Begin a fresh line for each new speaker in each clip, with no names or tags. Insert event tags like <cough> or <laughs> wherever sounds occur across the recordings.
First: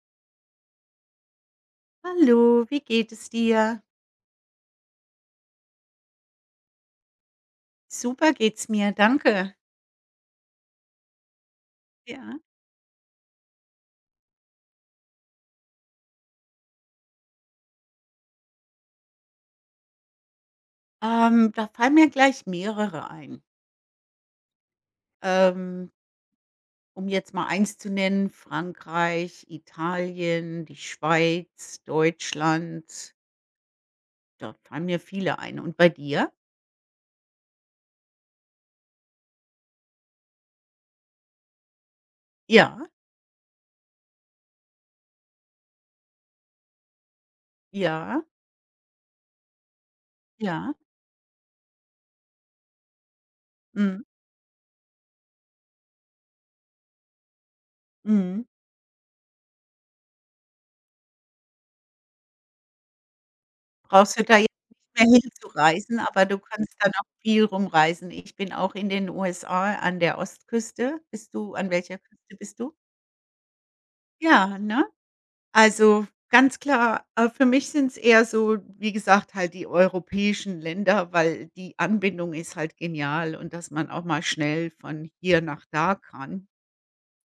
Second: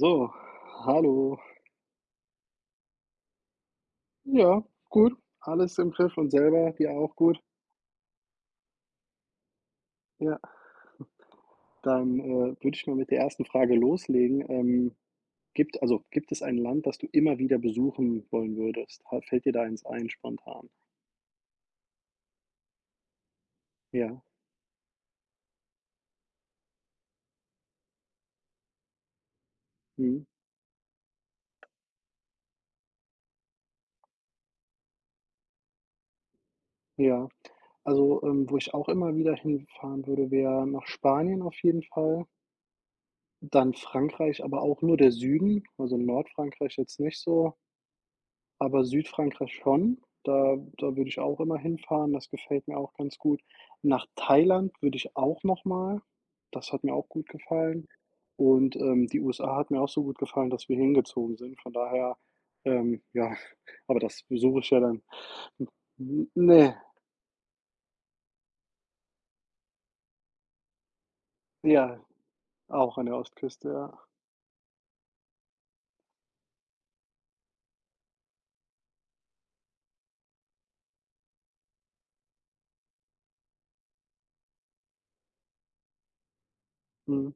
So, hallo.
Hallo, wie geht es dir?
Ja, gut, alles im Griff und selber dir auch gut?
Super geht's mir, danke.
Ja, dann,
Ja.
würde ich mal mit der ersten Frage loslegen. Gibt es ein Land, das du immer wieder besuchen wollen würdest? Ha, fällt dir da eins ein spontan?
Da fallen mir gleich mehrere ein.
Ja,
Ähm, Um jetzt mal eins zu nennen, Frankreich,
mhm,
Italien, die Schweiz, Deutschland. Da fallen mir viele ein. Und bei dir?
ja. Also, wo ich auch immer wieder hinfahren würde, wäre nach Spanien auf jeden Fall,
Ja,
dann Frankreich, aber auch nur der Süden, also Nordfrankreich jetzt nicht so.
ja,
Aber Südfrankreich schon, da
ja.
da würde ich auch immer hinfahren, das gefällt mir auch ganz gut.
Mhm,
Nach Thailand würde ich auch nochmal, das hat mir auch gut gefallen.
mhm.
Und, die USA hat mir auch so gut gefallen, dass wir hingezogen sind. Von daher, ja, <laughs> aber
Brauchst
das
du da jetzt
suche ich ja dann
nicht mehr <laughs> hinzureisen, aber
n
du kannst
ne,
da noch viel rumreisen. Ich bin auch in den USA an der Ostküste. Bist du an
ja,
welcher Küste Bist du?
auch an der Ostküste, ja.
Ja, ne? Also, ganz klar, für mich sind es eher so, wie gesagt, halt die europäischen Länder, weil die Anbindung ist halt genial und dass man auch mal schnell von hier nach da kann.
Mhm,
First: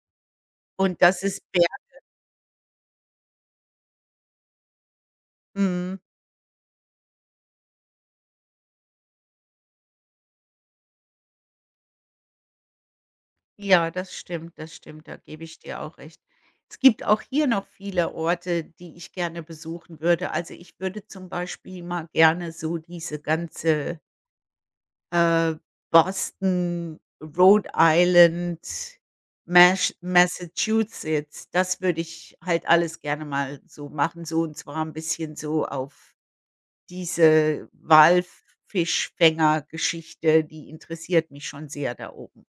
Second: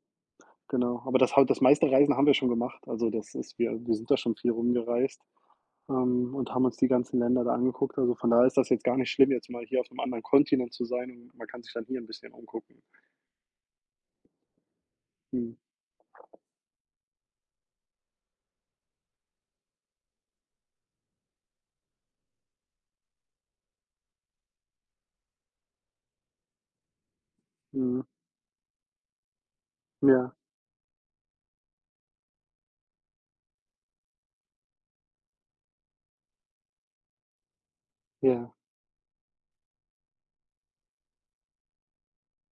genau.
Und
Aber
das
das
ist
halt das
Ber
meiste Reisen haben wir schon gemacht. Also, das ist wir sind da schon viel rumgereist.
mhm.
Und haben uns die ganzen Länder da angeguckt. Also, von daher ist das jetzt gar nicht schlimm, jetzt mal hier auf 'nem anderen Kontinent zu sein und man kann sich dann hier ein bisschen umgucken.
Ja, das stimmt, da gebe
Mhm,
ich dir auch recht. Es gibt auch hier noch viele Orte, die ich gerne besuchen würde. Also, ich würde zum Beispiel mal gerne so diese ganze Äh, Boston, Rhode
mhm.
Island, Masch
Ja,
Massachusetts, das würde ich halt alles gerne mal so machen, so und zwar ein bisschen so auf diese
ja,
Walffischfänger-Geschichte, die interessiert mich schon sehr da oben.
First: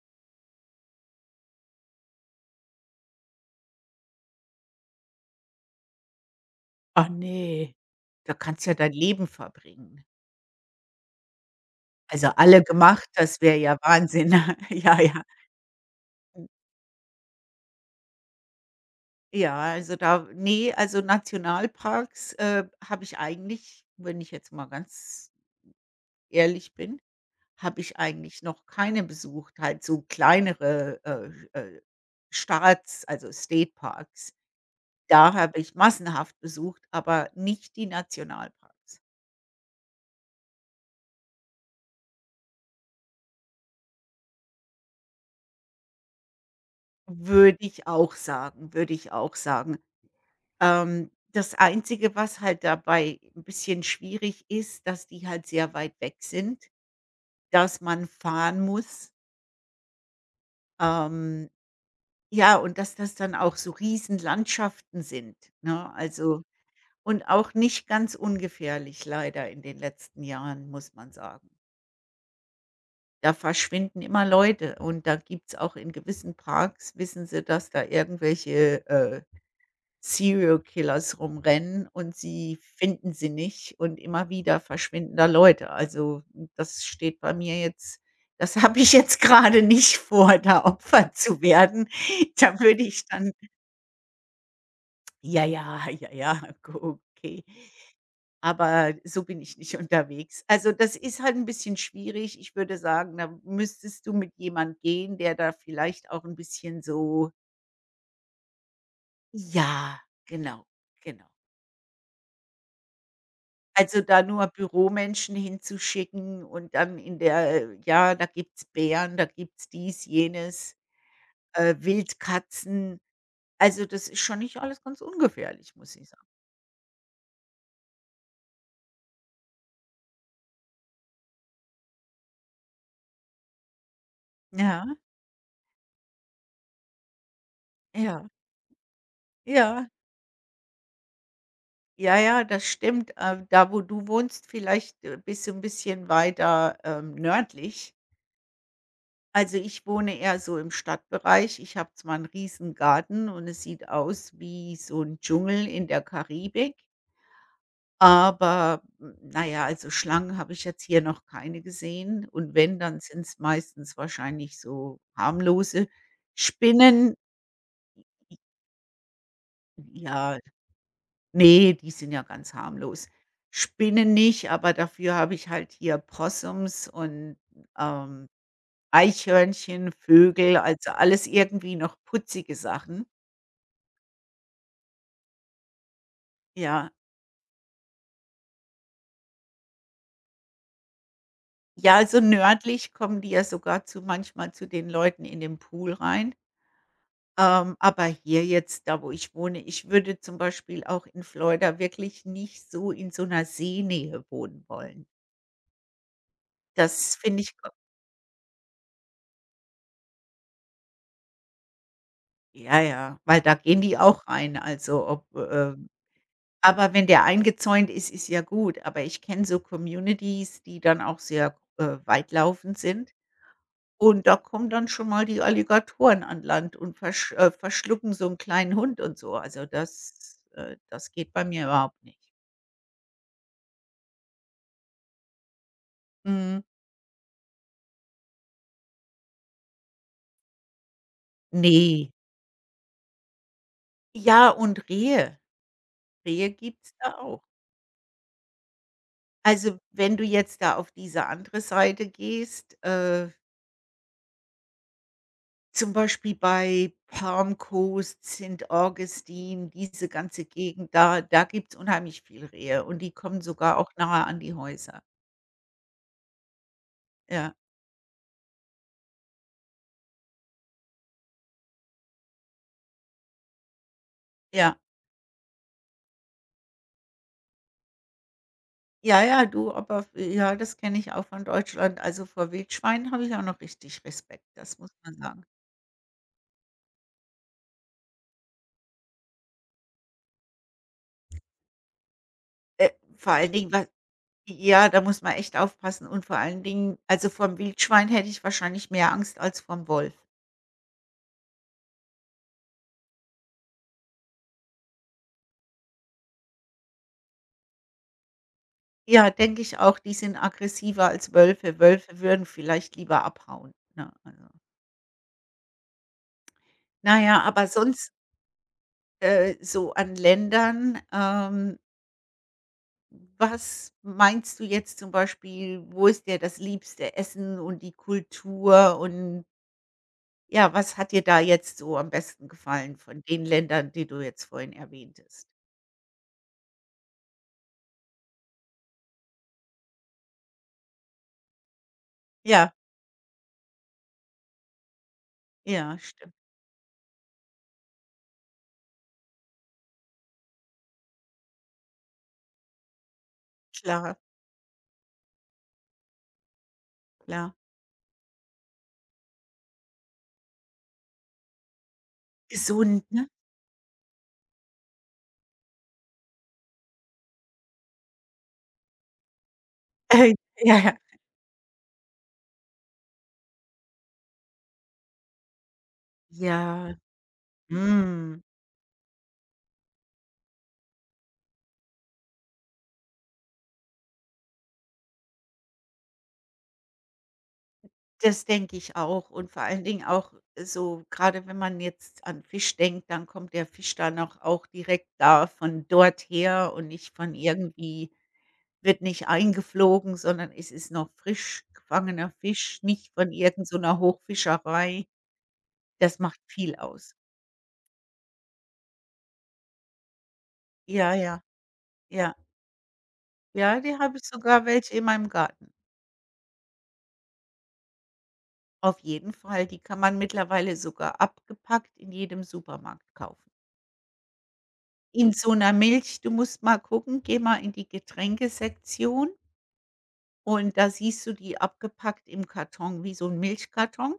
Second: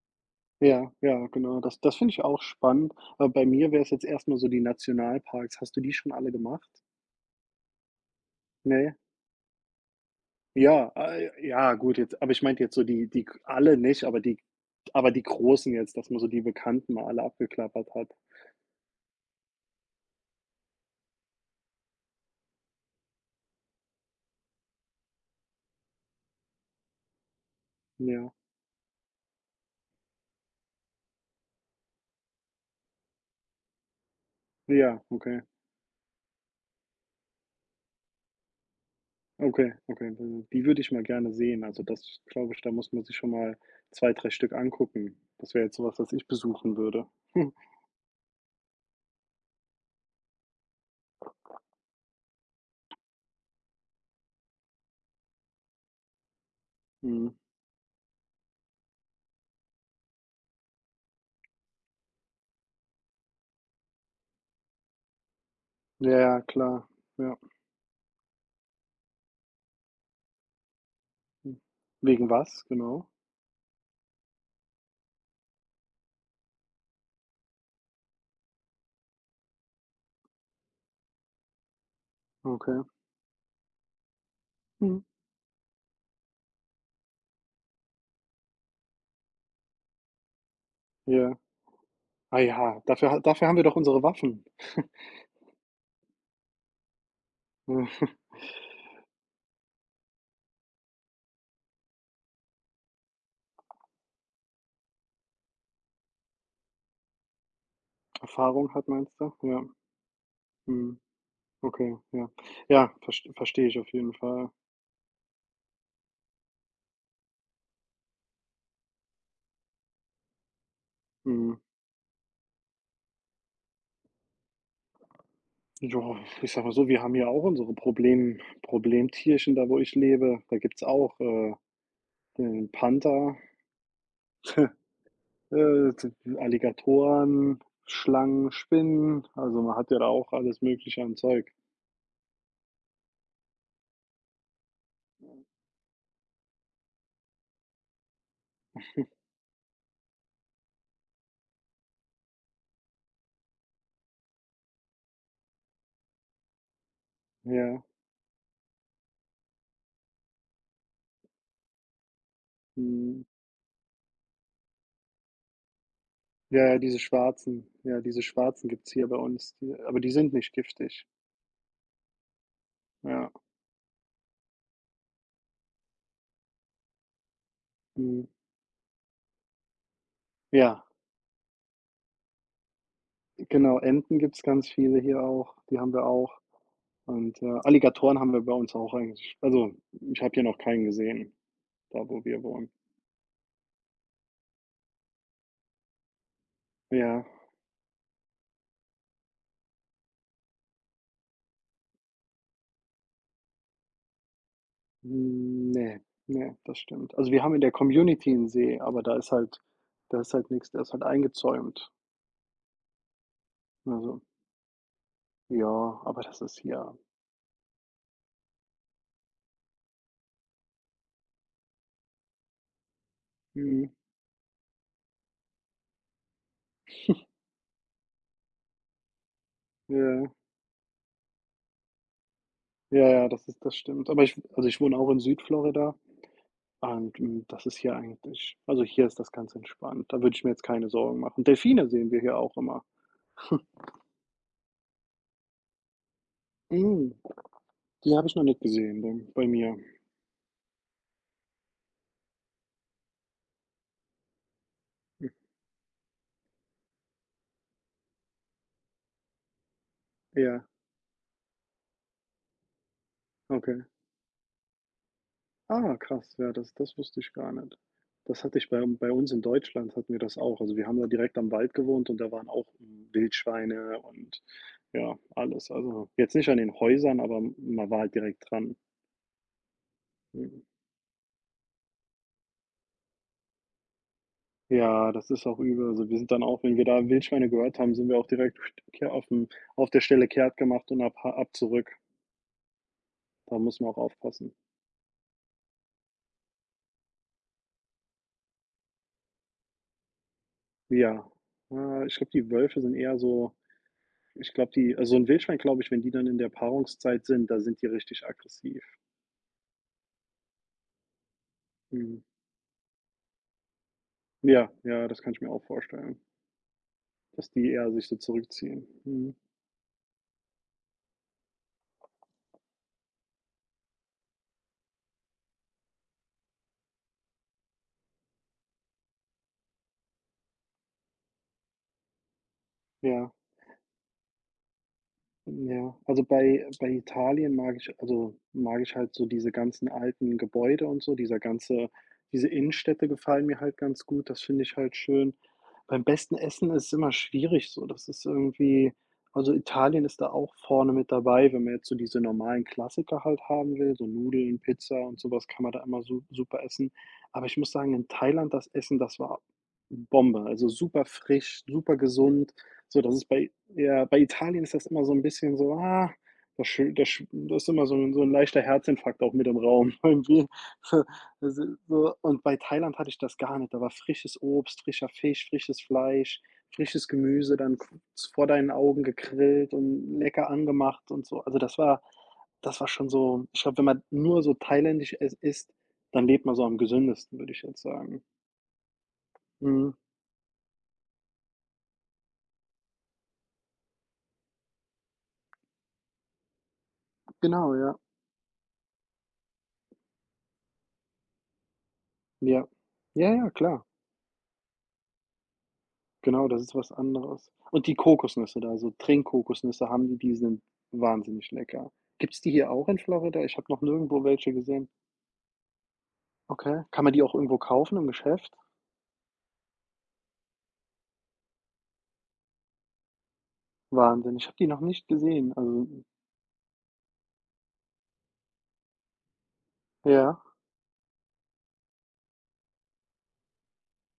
ja, ja, genau. Das finde ich auch spannend. Aber bei mir wäre es jetzt erst mal so die Nationalparks. Hast du die schon alle gemacht?
Ach ne. Da kannst ja dein
Ne?
Leben verbringen.
Ja, ah, ja, gut, jetzt
Also,
aber ich meinte
alle
jetzt so
gemacht,
die
das wäre
alle
ja
nicht,
Wahnsinn. <laughs> Ja,
aber die
ja.
großen jetzt, dass man so die Bekannten mal alle abgeklappert hat.
Ja, also da ne, also Nationalparks, habe ich eigentlich, wenn ich jetzt mal ganz ehrlich bin, habe ich
Ja,
eigentlich noch keine besucht, halt so kleinere, Staats also State Parks.
ja,
Da
okay.
habe ich massenhaft besucht, aber nicht die Nationalparks.
Okay, okay, die würde ich mal gerne sehen. Also, das glaube ich, da muss man sich schon mal 2, 3 Stück angucken. Das wäre jetzt sowas, was ich besuchen würde.
Würde
<laughs>
ich auch sagen, würde ich auch sagen. Das Einzige, was halt dabei ein bisschen schwierig ist, dass die halt sehr weit weg sind,
Mhm.
dass man fahren muss. Ähm, ja, und dass das dann auch so Riesenlandschaften sind, ne?
Ja, ja,
Also
klar.
und
Ja.
auch nicht ganz ungefährlich leider in den letzten Jahren, muss man sagen.
Hm. Wegen was genau?
Da verschwinden immer Leute und da gibt's auch in gewissen Parks wissen sie, dass da irgendwelche, Serial Killers rumrennen und sie
Okay.
finden sie nicht und immer wieder
Mhm.
verschwinden da Leute. Also, das steht bei mir jetzt das <laughs> habe ich jetzt gerade nicht vor, da Opfer
Ja.
zu werden.
Ah
Da
ja,
würde ich dann
dafür haben wir doch unsere Waffen.
Ja, ja, <laughs> ja, ja, go okay.
Ja. <laughs>
Aber so bin ich nicht unterwegs. Also, das ist halt ein bisschen schwierig. Ich würde sagen, da müsstest du mit jemand gehen, der da vielleicht auch ein bisschen so
Erfahrung hat, meinst du? Ja.
ja, genau,
Mhm.
genau.
Okay, ja. Ja, verstehe ich auf
Also,
jeden
da nur
Fall.
Büromenschen hinzuschicken und dann in der ja, da gibt's Bären, da gibt's dies, jenes,
Mhm.
Wildkatzen. Also, das ist schon nicht alles ganz ungefährlich, muss ich
Ja,
sagen.
ich sage mal so, wir haben hier auch unsere Problemtierchen da, wo ich lebe. Da gibt's auch, den Panther, <laughs> äh,
Ja,
Alligatoren,
ja,
Schlangen, Spinnen, also man
ja.
hat ja da auch alles Mögliche an Zeug.
Ja, ja, das stimmt. Da, wo du wohnst, vielleicht, bist du 'n bisschen weiter, nördlich. Also, ich wohne eher so im Stadtbereich. Ich habe zwar einen riesen Garten und es sieht aus wie so ein Dschungel in der Karibik,
Ja,
aber, na ja, also, Schlangen habe ich jetzt hier noch keine gesehen und wenn, dann sind
mhm.
es meistens wahrscheinlich so harmlose
Ja, ja, diese
Spinnen.
schwarzen, ja, diese schwarzen gibt's hier bei uns, die aber die sind
Ja,
nicht giftig.
nee, die sind ja ganz harmlos.
Ja,
Spinnen nicht, aber dafür habe ich halt hier Possums und,
mhm.
ähm, Eichhörnchen, Vögel,
Ja,
also alles irgendwie noch putzige Sachen.
genau, Enten gibt's ganz viele hier auch, die haben wir auch.
Ja.
Und, Alligatoren haben wir bei uns auch eigentlich. Also, ich habe hier noch keinen gesehen,
Ja,
da
also
wo wir wohnen.
nördlich kommen die ja sogar zu manchmal zu den Leuten in den Pool rein.
Ja.
Aber hier jetzt, da wo ich wohne ich würde zum Beispiel auch in Florida wirklich nicht so in so 'ner Seenähe wohnen wollen.
Hm, ne, ne, das stimmt.
Das
Also, wir
finde
haben
ich
in
ko
der Community 'n See, aber da ist halt nix, der ist halt eingezäunt.
ja, ja, weil da gehen die
Also,
auch rein, also ob,
ja, aber das ist
Aber
hier.
wenn der eingezäunt ist, ist ja gut. Aber ich kenne so Communities, die dann auch sehr, weitlaufend sind.
Mhm,
Und da kommen dann schon mal die Alligatoren an Land und verschlucken so 'n kleinen Hund und so. Also,
ja,
das das geht bei mir überhaupt nicht.
ja, ja, das ist das stimmt. Aber ich also, ich wohne auch in Südflorida
Mhm.
und, hm, das ist hier eigentlich also, hier ist das ganz entspannt. Da würde ich mir jetzt keine Sorgen machen.
Ne.
Delfine sehen wir hier auch immer. <laughs>
Ja, und Rehe. Rehe gibt's
Mhm,
da auch.
die habe ich noch nicht gesehen, dann bei mir.
Also, wenn du jetzt da auf diese andere Seite gehst,
Hm,
zum Beispiel bei Palm Coast, St. Augustine, diese ganze
ja,
Gegend da da gibt's unheimlich viel Rehe und die kommen sogar
okay.
auch nahe an die Häuser.
Ah, krass, ja, das das wusste ich gar
Ja,
nicht. Das hatte ich bei uns in Deutschland, hatten wir das auch. Also, wir haben da direkt am Wald gewohnt und da waren auch Wildschweine und
ja.
ja, alles. Also, jetzt nicht an den Häusern, aber man war halt direkt dran.
Ja, ja, du, aber f ja,
Mhm.
das kenne ich auch von Deutschland. Also, vor Wildschweinen habe ich auch noch richtig Respekt, das muss
Ja,
man
das ist
sagen.
auch übel. Also, wir sind dann auch, wenn wir da Wildschweine gehört haben, sind wir auch direkt <laughs> Ke aufm auf der Stelle kehrt gemacht und ab zurück.
Äh, vor allen
Da
Dingen,
muss
wa
man auch aufpassen.
ja, da muss man echt aufpassen und vor allen Dingen also, vorm Wildschwein hätte ich wahrscheinlich mehr Angst als vorm Wolf.
Ja, ich glaube, die Wölfe sind eher so. Ich glaube, die also, ein Wildschwein, glaube ich, wenn die dann in der Paarungszeit sind, da sind die richtig aggressiv.
Ja, denke ich auch, die sind aggressiver als Wölfe.
Mhm.
Wölfe würden vielleicht lieber abhauen, ne? Also,
Ja, ja, das kann ich mir auch vorstellen,
na ja,
dass
aber
die eher sich
sonst,
so zurückziehen. Mhm.
so an Ländern, was meinst du jetzt zum Beispiel, wo ist dir das liebste Essen und die Kultur und ja, was hat dir da jetzt so am besten gefallen von
Ja.
den Ländern, die du jetzt vorhin erwähntest?
Ja, also bei Italien mag ich also, mag ich halt so diese ganzen alten Gebäude und so, dieser ganze diese
Ja,
Innenstädte gefallen mir halt ganz gut, das finde ich halt schön.
ja,
Beim
stimmt.
besten Essen ist es immer schwierig so, das ist irgendwie also Italien ist da auch vorne mit dabei, wenn man jetzt so diese normalen Klassiker halt haben will, so
Klar,
Nudeln, Pizza und sowas kann man da immer su super essen. Aber
klar.
ich muss sagen, in Thailand das Essen, das war Bombe, also super frisch, super gesund. So,
Gesund,
das ist
ne?
bei ja, bei Italien ist das immer so 'n bisschen so, ah, da schö da sch da ist immer so 'n leichter Herzinfarkt auch mit im Raum <laughs>
<laughs>
irgendwie.
Ja, ja.
Also, so und bei Thailand hatte ich das gar nicht. Da war frisches Obst, frischer Fisch, frisches Fleisch,
Ja,
frisches Gemüse dann v
mhm.
vor deinen Augen gegrillt und lecker angemacht und so. Also, das war schon so ich glaube, wenn man nur so thailändisch es isst, dann lebt man so am gesündesten, würde ich jetzt sagen.
Das denke ich auch und vor allen
Mhm.
Dingen auch so gerade wenn man jetzt an Fisch denkt, dann kommt der Fisch dann auch auch direkt da von dort her und nicht von
Genau, ja.
irgendwie wird nicht eingeflogen, sondern es ist noch frisch gefangener
Ja.
Fisch, nicht von
Ja, ja,
irgend so
klar.
einer Hochfischerei. Das macht
Genau, das ist
viel
was
aus.
anderes. Und die Kokosnüsse da, so Trinkkokosnüsse haben die, die sind
Ja, ja,
wahnsinnig lecker.
ja.
Gibt's die hier auch in Florida? Ich habe noch
Ja, die habe
nirgendwo
ich
welche
sogar
gesehen.
welche in meinem Garten.
Okay. Kann man die auch irgendwo kaufen im Geschäft?
Auf jeden Fall, die kann man mittlerweile sogar abgepackt in jedem Supermarkt kaufen.
Wahnsinn, ich habe die noch nicht
In
gesehen.
so 'ner
Also
Milch du musst mal gucken, geh mal in die Getränkesektion
ja.
und da siehst du die abgepackt im Karton, wie so 'n Milchkarton.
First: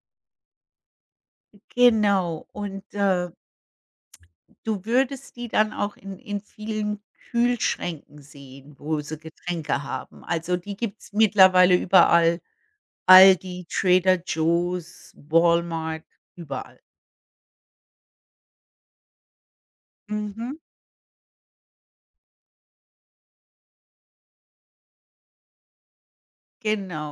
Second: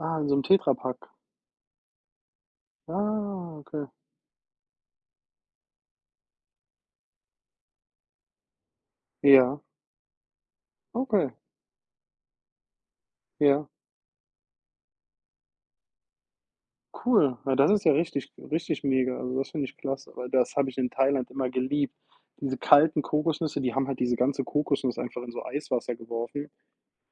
Ah, in so 'nem Tetrapack.
Genau und,
Ah, okay.
du würdest die dann auch in vielen Kühlschränken sehen, wo sie
Ja,
Getränke haben. Also, die gibt's
okay.
mittlerweile überall. Aldi,
Ja,
Trader Joe's, Walmart, überall.
cool. Ja, das ist ja richtig mega. Also, das finde ich klasse, weil das
Mhm,
habe ich in Thailand immer geliebt. Diese kalten Kokosnüsse, die haben halt diese ganze Kokosnuss einfach in so Eiswasser geworfen.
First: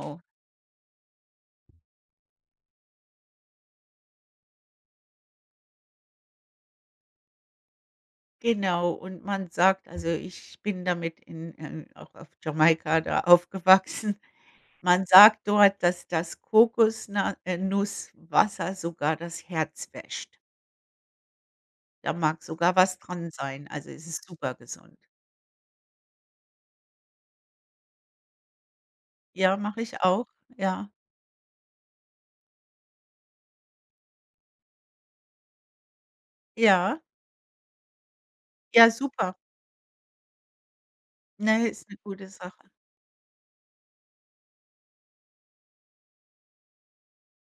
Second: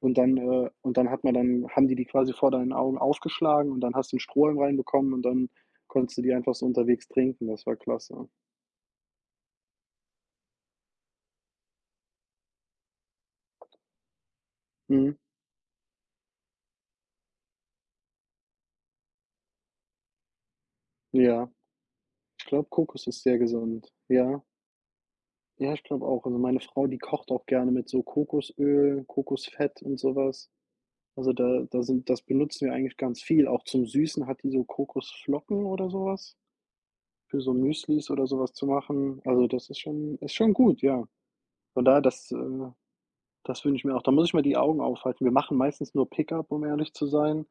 Und dann hat man dann haben die quasi vor deinen Augen aufgeschlagen und dann hast du 'n Strohhalm reinbekommen und dann konntest du die einfach so unterwegs trinken. Das war klasse.
Genau, und man sagt also, ich bin damit in auch auf Jamaika da <laughs> aufgewachsen. Man
Mhm.
sagt dort, dass das Kokosnusswasser sogar das Herz wäscht.
Ja,
Da mag
ich glaube,
sogar was
Kokos ist
dran
sehr
sein, also
gesund.
es ist
Ja.
super gesund.
Ja, ich glaube auch. Also, meine Frau, die kocht auch gerne mit so Kokosöl,
Ja,
Kokosfett
mache
und
ich
so
auch.
was.
Ja,
Also, da sind das benutzen wir eigentlich ganz viel. Auch zum Süßen hat die so Kokosflocken oder so was
ja,
für so Müslis oder so was zu
ja,
machen.
super.
Also, das ist schon gut, ja.
Ne,
Von
ist eine
daher,
gute
das,
Sache.
das wünsche ich mir auch. Da muss ich mir die Augen aufhalten. Wir machen meistens nur Pickup, um ehrlich zu sein,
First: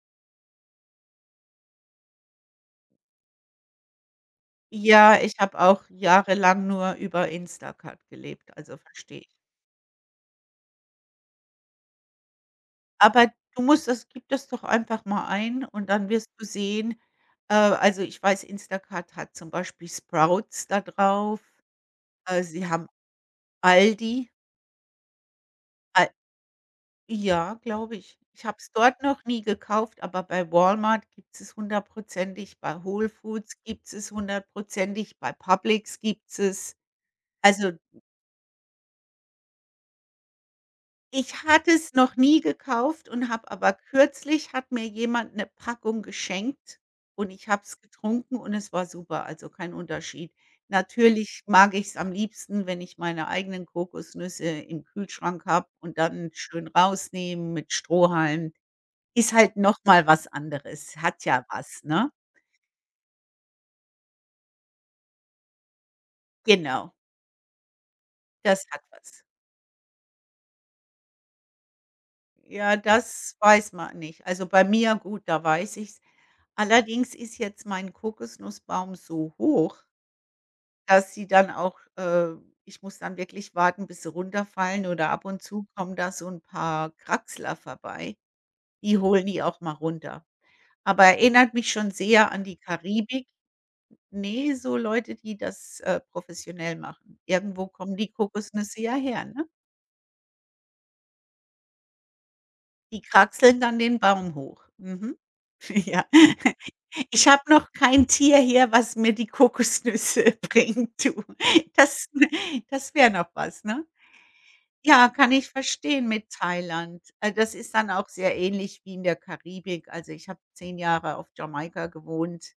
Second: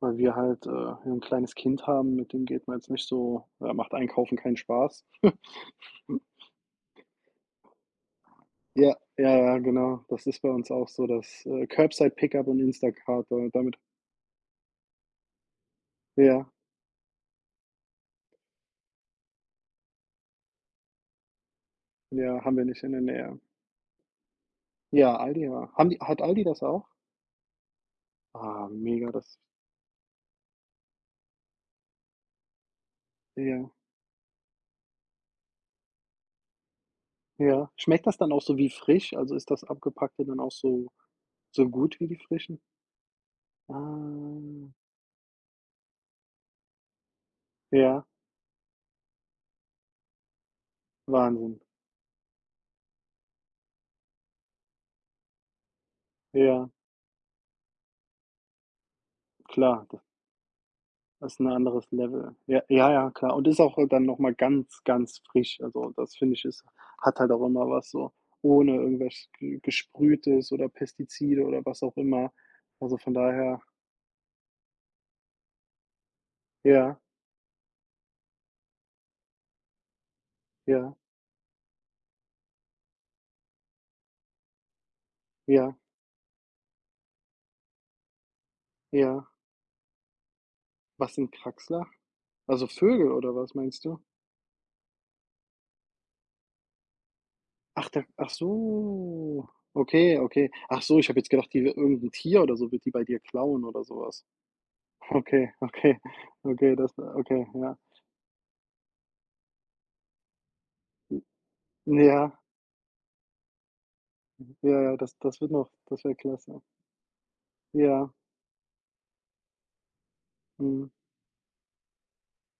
weil wir halt, ja kleines Kind haben, mit dem geht man jetzt nicht so ja, macht Einkaufen keinen Spaß.
Ja, ich habe auch jahrelang nur über Instacart gelebt, also
Ja,
verstehe ich.
ja, ja, genau. Das ist bei uns auch so, das, Curbside Pickup und
Aber
Instacart,
du
damit
musst das gib das doch einfach mal ein und dann wirst du
ja,
sehen also, ich weiß, Instacart hat zum Beispiel Sprouts da drauf.
ja, haben wir
Sie
nicht
haben
in der Nähe.
Aldi.
Ja, Aldi, ja. Haben die
Al
hat Aldi das auch?
ja, glaube ich. Ich habe
Ah,
es dort
mega,
noch
das
nie gekauft, aber bei Walmart gibt's es hundertprozentig, bei Whole Foods
ja,
gibt's es hundertprozentig, bei Publix gibt's es.
ja.
Also
Schmeckt das dann auch so wie frisch? Also, ist das Abgepackte dann auch so
ich
so
hatte es
gut wie
noch
die
nie
Frischen?
gekauft und habe aber kürzlich
Ah,
hat mir jemand 'ne Packung geschenkt und ich habe es
ja,
getrunken und es war super, also kein Unterschied. Natürlich
Wahnsinn.
mag ich's am liebsten, wenn ich meine eigenen Kokosnüsse im Kühlschrank habe und dann schön
Ja,
rausnehmen mit Strohhalm. Ist halt noch
klar,
mal was anderes, hat
das ist
ja
'n
was,
anderes
ne?
Level. Ja, ja, ja, klar. Und ist auch dann noch mal ganz, ganz frisch. Also, das finde ich, ist
Genau,
hat halt auch immer was so
das
ohne
hat was.
irgendwas ge Gesprühtes oder Pestizide oder was auch immer.
Ja,
Also, von
das
daher
weiß man nicht. Also, bei mir gut, da weiß ich's.
ja,
Allerdings ist jetzt mein Kokosnussbaum so hoch,
ja,
dass sie dann auch ich muss dann wirklich warten, bis sie runterfallen oder ab und zu
ja,
kommen da so ein paar Kraxler vorbei. Die holen
ja.
die auch mal runter. Aber
Was sind
erinnert mich
Kraxler?
schon sehr an die
Also, Vögel
Karibik.
oder was meinst du?
Ne, so Leute, die das, professionell machen. Irgendwo
Ach,
kommen
da
die
ach
Kokosnüsse ja her, ne?
so. Okay, okay. Ach so, ich habe jetzt gedacht, die irgend 'n Tier oder so wird die
Die
bei dir
kraxeln
klauen
dann
oder
den
so was.
Baum hoch. Mhm.
<laughs> Okay,
<laughs>
okay,
Ja.
okay, das
Ich habe
okay,
noch
ja.
kein Tier hier, was mir die Kokosnüsse <laughs> bringt, du.
J
Das
ja.
das wäre noch was, ne?
Ja, ja,
Ja,
das
kann
wird
ich
noch das
verstehen
wäre
mit
klasse.
Thailand. Das ist dann
Ja,
auch sehr ähnlich wie in der Karibik. Also, ich habe zehn
mhm,
Jahre auf Jamaika gewohnt.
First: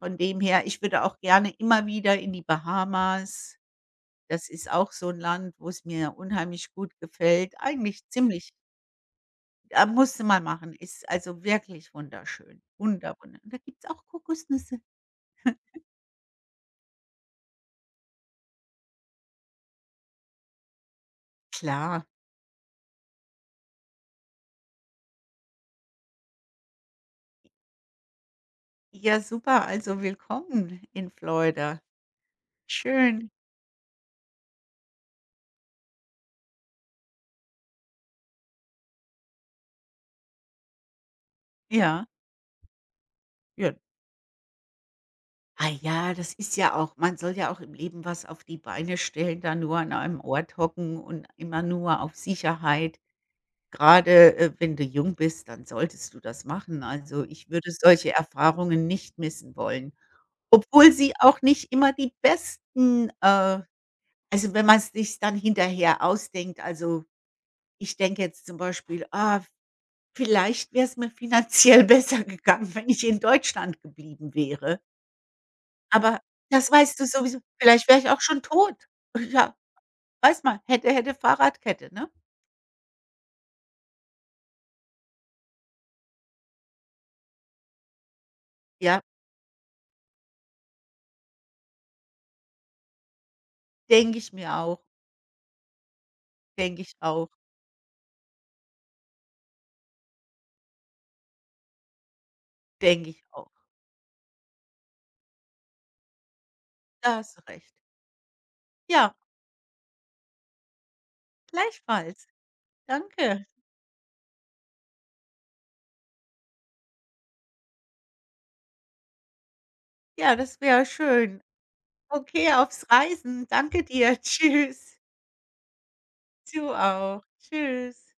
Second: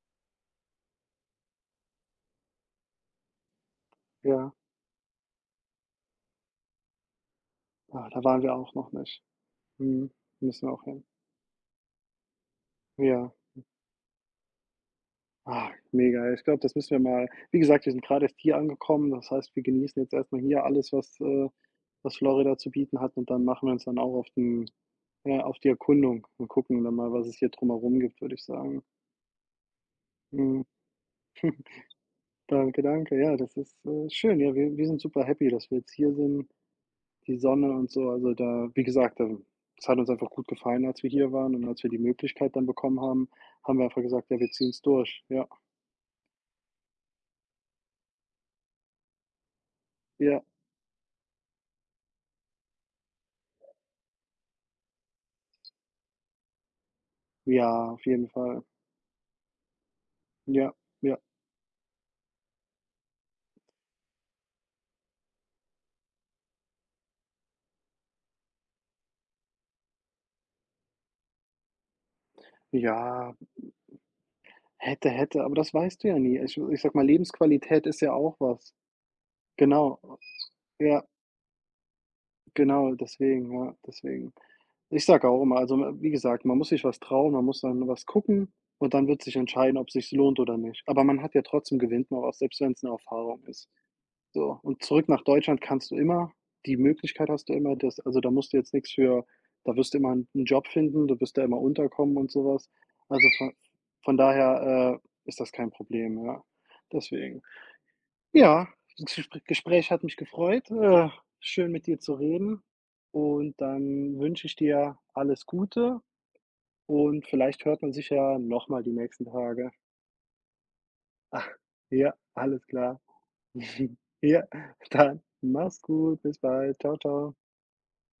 Von dem her, ich würde auch gerne immer wieder in die Bahamas. Das
ja.
ist auch so ein Land, wo es mir unheimlich gut gefällt. Eigentlich
Ah, da waren
ziemlich
wir auch noch nicht. Mhm,
musst mal
müssen wir
machen.
auch hin.
Ist also wirklich wunderschön. Wunder,
Ja.
wunder. Und da gibt's auch Kokosnüsse.
Ah, mega. Ich glaube, das müssen wir mal wie gesagt, wir sind gerade erst hier angekommen, das heißt, wir genießen jetzt erstmal hier alles, was
Klar.
was Florida zu bieten hat und dann machen wir uns dann auch auf den ja, auf die Erkundung und gucken dann mal, was es hier drumherum gibt, würde ich sagen.
Ja, super. Also,
Mhm,
willkommen in Florida.
danke, danke.
Schön.
Ja, das ist, schön. Ja, wir sind super happy, dass wir jetzt hier sind. Die Sonne und so. Also da, wie gesagt, da es hat uns einfach gut gefallen, als wir hier waren und als wir die
Ja.
Möglichkeit dann bekommen haben,
Ja.
haben wir einfach gesagt: „Ja, wir ziehen es durch.“ Ja,
Ah ja, das ist ja auch man soll ja auch im Leben was auf die Beine stellen, da nur an einem
ja,
Ort hocken und immer nur auf Sicherheit. Gerade wenn du jung bist, dann solltest du das machen. Also, ich würde
ja, auf
solche
jeden Fall.
Erfahrungen nicht missen wollen,
Ja,
obwohl sie
ja.
auch nicht immer die besten, also, wenn man es sich dann hinterher ausdenkt. Also, ich denke jetzt zum Beispiel: „Ah, vielleicht wäre es mir finanziell <laughs> besser gegangen, wenn ich in
Ja,
Deutschland geblieben wäre.
hätte, hätte, aber das weißt du ja
Aber
nie. Ich
das
ich sage
weißt du
mal,
sowieso
Lebensqualität
vielleicht wäre
ist
ich
ja
auch
auch
schon
was.
tot. <laughs> Ja,
Genau.
weiß man, hätte,
Ja,
hätte, Fahrradkette, ne?
genau, deswegen, ja, deswegen. Ich sage auch immer, also, wie gesagt, man muss sich was trauen, man muss dann was gucken und
Ja,
dann wird sich entscheiden, ob sich's lohnt oder nicht. Aber man hat ja trotzdem gewinnt man was, selbst wenn es eine Erfahrung ist.
denke ich mir
So,
auch,
und zurück nach Deutschland kannst du immer. Die
denke ich auch,
Möglichkeit hast du immer, das also, da musst du jetzt nichts für da wirst du immer einen Job finden, du wirst da immer unterkommen und sowas.
denke ich
Also,
auch.
von daher, ist das kein Problem, ja.
Da hast du
Deswegen.
recht.
Ja, das
Ja,
Gespräch hat mich gefreut. Schön mit dir zu
gleichfalls.
reden
Danke.
und dann wünsche ich dir alles Gute und vielleicht hört man sich ja noch mal die nächsten Tage.
Ja, das wäre schön.
<laughs> Ja,
Okay,
alles
aufs
klar.
Reisen. Danke
<laughs>
dir. <laughs>
Ja,
Tschüss.
dann mach's gut. Bis
Du
bald. Ciao,
auch.
ciao.
Tschüss.